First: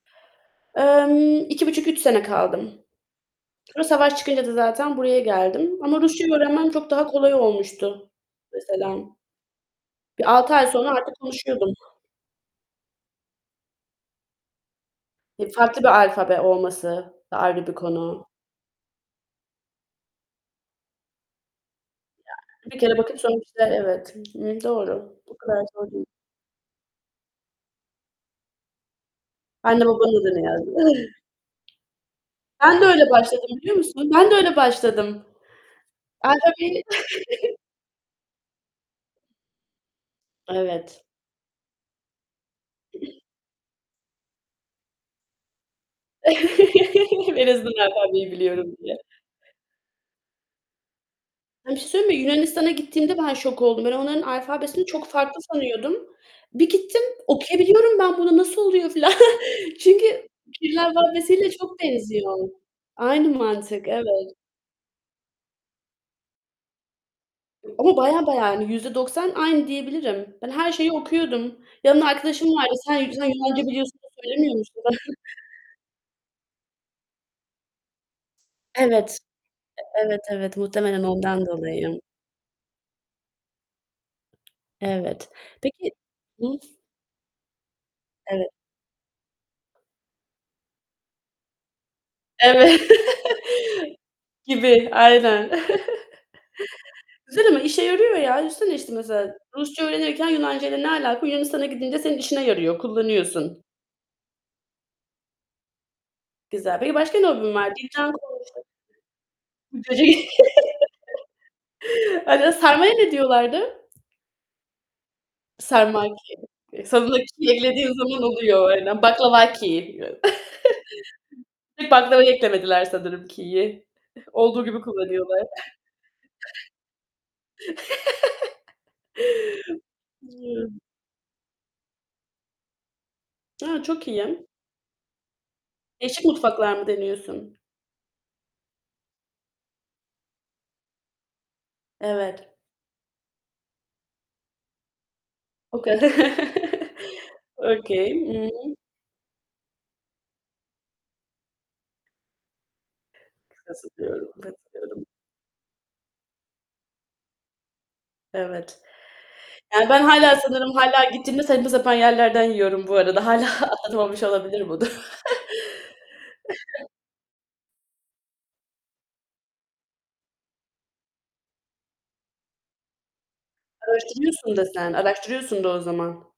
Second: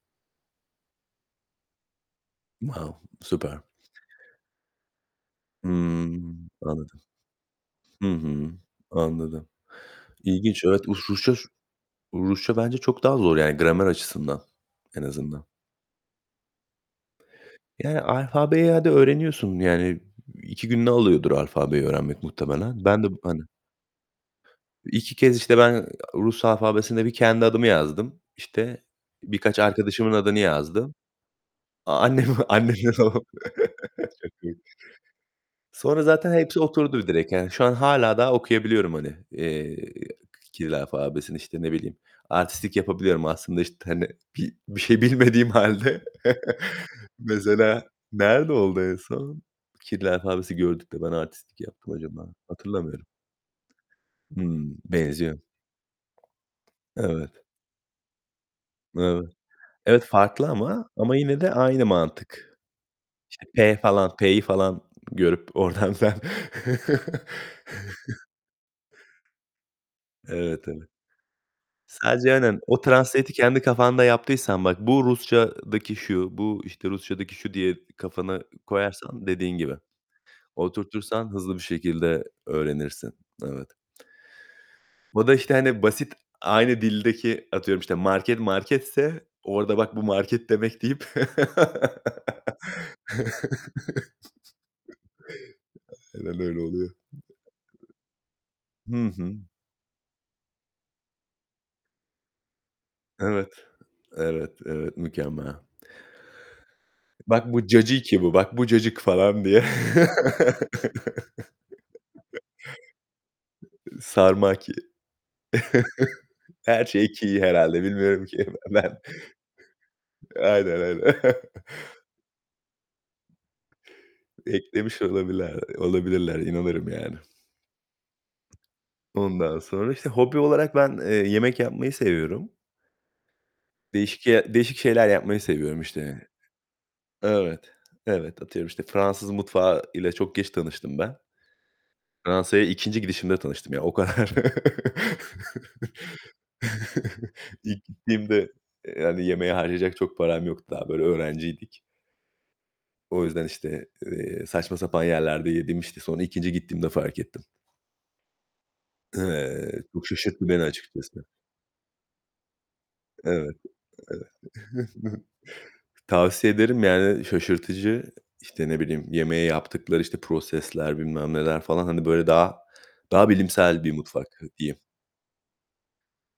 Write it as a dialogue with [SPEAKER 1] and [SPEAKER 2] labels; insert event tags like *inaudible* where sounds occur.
[SPEAKER 1] Emm, 2,5-3 sene kaldım.
[SPEAKER 2] Wow, süper.
[SPEAKER 1] Sonra savaş çıkınca da zaten buraya geldim ama Rusçayı
[SPEAKER 2] Hımm,
[SPEAKER 1] öğrenmem çok
[SPEAKER 2] anladım.
[SPEAKER 1] daha kolay
[SPEAKER 2] Hı
[SPEAKER 1] olmuştu
[SPEAKER 2] hı,
[SPEAKER 1] mesela.
[SPEAKER 2] anladım.
[SPEAKER 1] Bir 6
[SPEAKER 2] İlginç,
[SPEAKER 1] ay
[SPEAKER 2] evet.
[SPEAKER 1] sonra
[SPEAKER 2] Uv
[SPEAKER 1] artık
[SPEAKER 2] Rusça,
[SPEAKER 1] konuşuyordum.
[SPEAKER 2] Rusça bence çok daha zor yani gramer açısından, en azından.
[SPEAKER 1] Ya farklı bir alfabe olması da, ayrı bir
[SPEAKER 2] Yani
[SPEAKER 1] konu.
[SPEAKER 2] alfabeyi, hadi, öğreniyorsun yani 2 gününü alıyordur alfabeyi öğrenmek
[SPEAKER 1] Ya bir
[SPEAKER 2] muhtemelen.
[SPEAKER 1] kere
[SPEAKER 2] Ben de, b
[SPEAKER 1] bakıp sonra
[SPEAKER 2] hani,
[SPEAKER 1] işte evet.
[SPEAKER 2] 2
[SPEAKER 1] Doğru.
[SPEAKER 2] kez,
[SPEAKER 1] O
[SPEAKER 2] işte
[SPEAKER 1] kadar
[SPEAKER 2] ben,
[SPEAKER 1] zor değil.
[SPEAKER 2] Rus alfabesinde bir kendi adımı yazdım. İşte, birkaç
[SPEAKER 1] Anne
[SPEAKER 2] arkadaşımın
[SPEAKER 1] babamın
[SPEAKER 2] adını
[SPEAKER 1] adını yazdım.
[SPEAKER 2] yazdım.
[SPEAKER 1] Ih.
[SPEAKER 2] A annem,
[SPEAKER 1] Ben de
[SPEAKER 2] annemin
[SPEAKER 1] öyle
[SPEAKER 2] o
[SPEAKER 1] başladım biliyor musun?
[SPEAKER 2] *chuckles*
[SPEAKER 1] Ben
[SPEAKER 2] çok
[SPEAKER 1] de öyle
[SPEAKER 2] iyi.
[SPEAKER 1] başladım.
[SPEAKER 2] Sonra
[SPEAKER 1] A!
[SPEAKER 2] zaten hepsi
[SPEAKER 1] tabii.
[SPEAKER 2] oturdu direkt yani
[SPEAKER 1] *chuckles*
[SPEAKER 2] şu an hâlâ daha okuyabiliyorum, hani, eee, Kiril
[SPEAKER 1] Evet.
[SPEAKER 2] alfabesini, işte ne bileyim. Artistlik yapabiliyorum aslında işte, hani, bi bir şey bilmediğim halde. *chuckles*
[SPEAKER 1] *chuckles* En azından
[SPEAKER 2] Mesela
[SPEAKER 1] alfabeyi
[SPEAKER 2] nerede
[SPEAKER 1] biliyorum
[SPEAKER 2] oldu en
[SPEAKER 1] diye.
[SPEAKER 2] son? Kirli alfabesi gördük de ben artistlik
[SPEAKER 1] Ben bir şey
[SPEAKER 2] yaptım
[SPEAKER 1] söyleyeyim
[SPEAKER 2] acaba,
[SPEAKER 1] mi? Yunanistan'a
[SPEAKER 2] hatırlamıyorum.
[SPEAKER 1] gittiğimde ben şok oldum. Ben onların
[SPEAKER 2] Hıı,
[SPEAKER 1] alfabesini çok
[SPEAKER 2] benziyor.
[SPEAKER 1] farklı sanıyordum. Bir gittim.
[SPEAKER 2] Evet.
[SPEAKER 1] "Okuyabiliyorum ben bunu, nasıl oluyor?" filan.
[SPEAKER 2] Evet, evet,
[SPEAKER 1] Çünkü
[SPEAKER 2] farklı
[SPEAKER 1] kiril
[SPEAKER 2] ama ama yine de
[SPEAKER 1] alfabesiyle çok
[SPEAKER 2] aynı
[SPEAKER 1] benziyor.
[SPEAKER 2] mantık.
[SPEAKER 1] Aynı
[SPEAKER 2] İşte p
[SPEAKER 1] mantık,
[SPEAKER 2] falan,
[SPEAKER 1] evet.
[SPEAKER 2] p'yi falan görüp oradan *unintelligible*
[SPEAKER 1] Ama bayağı,
[SPEAKER 2] *chuckles*
[SPEAKER 1] bayağı hani %90 aynı diyebilirim. Ben
[SPEAKER 2] Evet,
[SPEAKER 1] her
[SPEAKER 2] evet.
[SPEAKER 1] şeyi okuyordum. Yanımda
[SPEAKER 2] Sadece
[SPEAKER 1] arkadaşım
[SPEAKER 2] aynen
[SPEAKER 1] vardı.
[SPEAKER 2] o
[SPEAKER 1] "Sen *unintelligible*
[SPEAKER 2] translate'i kendi
[SPEAKER 1] Yunanca biliyorsun
[SPEAKER 2] kafanda
[SPEAKER 1] da söylemiyor
[SPEAKER 2] yaptıysan
[SPEAKER 1] musun
[SPEAKER 2] bak bu
[SPEAKER 1] bana?"
[SPEAKER 2] Rusçadaki şu, bu işte Rusçadaki şu, diye kafana
[SPEAKER 1] Evet.
[SPEAKER 2] koyarsan dediğin gibi.
[SPEAKER 1] E evet, evet. Muhtemelen
[SPEAKER 2] Oturtursan
[SPEAKER 1] ondan
[SPEAKER 2] hızlı bir
[SPEAKER 1] dolayı.
[SPEAKER 2] şekilde öğrenirsin. Evet. Bu
[SPEAKER 1] Evet.
[SPEAKER 2] da işte hani
[SPEAKER 1] Peki
[SPEAKER 2] basit,
[SPEAKER 1] ıh.
[SPEAKER 2] aynı dildeki, atıyorum işte, market
[SPEAKER 1] Evet.
[SPEAKER 2] marketse orada "Bak bu market demek." deyip
[SPEAKER 1] Evet. *laughs* Gibi, aynen.
[SPEAKER 2] *chuckles* Aynen öyle oluyor.
[SPEAKER 1] *chuckles* Güzel ama işe yarıyor ya. Düşünsene işte
[SPEAKER 2] Hı hı.
[SPEAKER 1] mesela Rusça öğrenirken Yunancayla ne alaka? Yunanistan'a gidince senin işine yarıyor,
[SPEAKER 2] Evet.
[SPEAKER 1] kullanıyorsun.
[SPEAKER 2] Evet, evet mükemmel.
[SPEAKER 1] Güzel. Peki başka ne
[SPEAKER 2] Bak
[SPEAKER 1] hobin
[SPEAKER 2] bu
[SPEAKER 1] var?
[SPEAKER 2] cacıki bu, bak
[SPEAKER 1] *unintelligible*
[SPEAKER 2] bu cacık falan diye.
[SPEAKER 1] *unintelligible* *chuckles*
[SPEAKER 2] *chuckles*
[SPEAKER 1] *unintelligible* Sarmaya ne diyorlardı?
[SPEAKER 2] Sarmaki.
[SPEAKER 1] Sarmaki.
[SPEAKER 2] *chuckles* Her şey
[SPEAKER 1] Sonuna,
[SPEAKER 2] ki
[SPEAKER 1] "ki"
[SPEAKER 2] herhâlde
[SPEAKER 1] eklediğin zaman
[SPEAKER 2] bilmiyorum ki
[SPEAKER 1] oluyor
[SPEAKER 2] ben.
[SPEAKER 1] aynen, baklavaki.
[SPEAKER 2] Aynen aynen.
[SPEAKER 1] *chuckles* Bir
[SPEAKER 2] *chuckles*
[SPEAKER 1] baklavaya eklemediler sanırım ki'yi. Olduğu gibi
[SPEAKER 2] Eklemiş
[SPEAKER 1] kullanıyorlar.
[SPEAKER 2] olabiler olabilirler, inanırım yani.
[SPEAKER 1] *chuckles*
[SPEAKER 2] Ondan sonra, işte hobi olarak ben, eee, yemek yapmayı seviyorum.
[SPEAKER 1] A! Çok
[SPEAKER 2] Değişik
[SPEAKER 1] iyi.
[SPEAKER 2] ye değişik şeyler yapmayı seviyorum
[SPEAKER 1] Değişik
[SPEAKER 2] işte.
[SPEAKER 1] mutfaklar mı deniyorsun?
[SPEAKER 2] Evet. Evet, atıyorum işte Fransız mutfağı ile çok geç tanıştım ben.
[SPEAKER 1] Evet.
[SPEAKER 2] Fransa'ya 2'nci gidişimde tanıştım yani o kadar.
[SPEAKER 1] O kadar. *chuckles*
[SPEAKER 2] *chuckles* İlk
[SPEAKER 1] Okay. Hı
[SPEAKER 2] gittiğimde,
[SPEAKER 1] hı.
[SPEAKER 2] eee, yani, yemeğe harcayacak çok param yoktu. Daha böyle öğrenciydik. O yüzden işte,
[SPEAKER 1] Nasıl diyorum,
[SPEAKER 2] eee,
[SPEAKER 1] nasıl
[SPEAKER 2] saçma sapan
[SPEAKER 1] diyorum.
[SPEAKER 2] yerlerde yedim işte. Sonra ikinci gittiğimde fark ettim.
[SPEAKER 1] Evet.
[SPEAKER 2] Eee,
[SPEAKER 1] Yani ben,
[SPEAKER 2] çok
[SPEAKER 1] hâlâ,
[SPEAKER 2] şaşırttı beni
[SPEAKER 1] sanırım, hâlâ,
[SPEAKER 2] açıkçası.
[SPEAKER 1] gittiğimde saçma sapan yerlerden yiyorum bu arada. Hâlâ
[SPEAKER 2] Evet,
[SPEAKER 1] atlatmamış
[SPEAKER 2] evet.
[SPEAKER 1] olabilirim bunu.
[SPEAKER 2] Tavsiye ederim
[SPEAKER 1] *chuckles*
[SPEAKER 2] yani, şaşırtıcı. İşte, ne bileyim yemeğe yaptıkları, işte, prosesler bilmem neler falan, hani böyle, daha daha bilimsel bir mutfak
[SPEAKER 1] Araştırıyorsun da
[SPEAKER 2] diyeyim.
[SPEAKER 1] sen, araştırıyorsun da o zaman.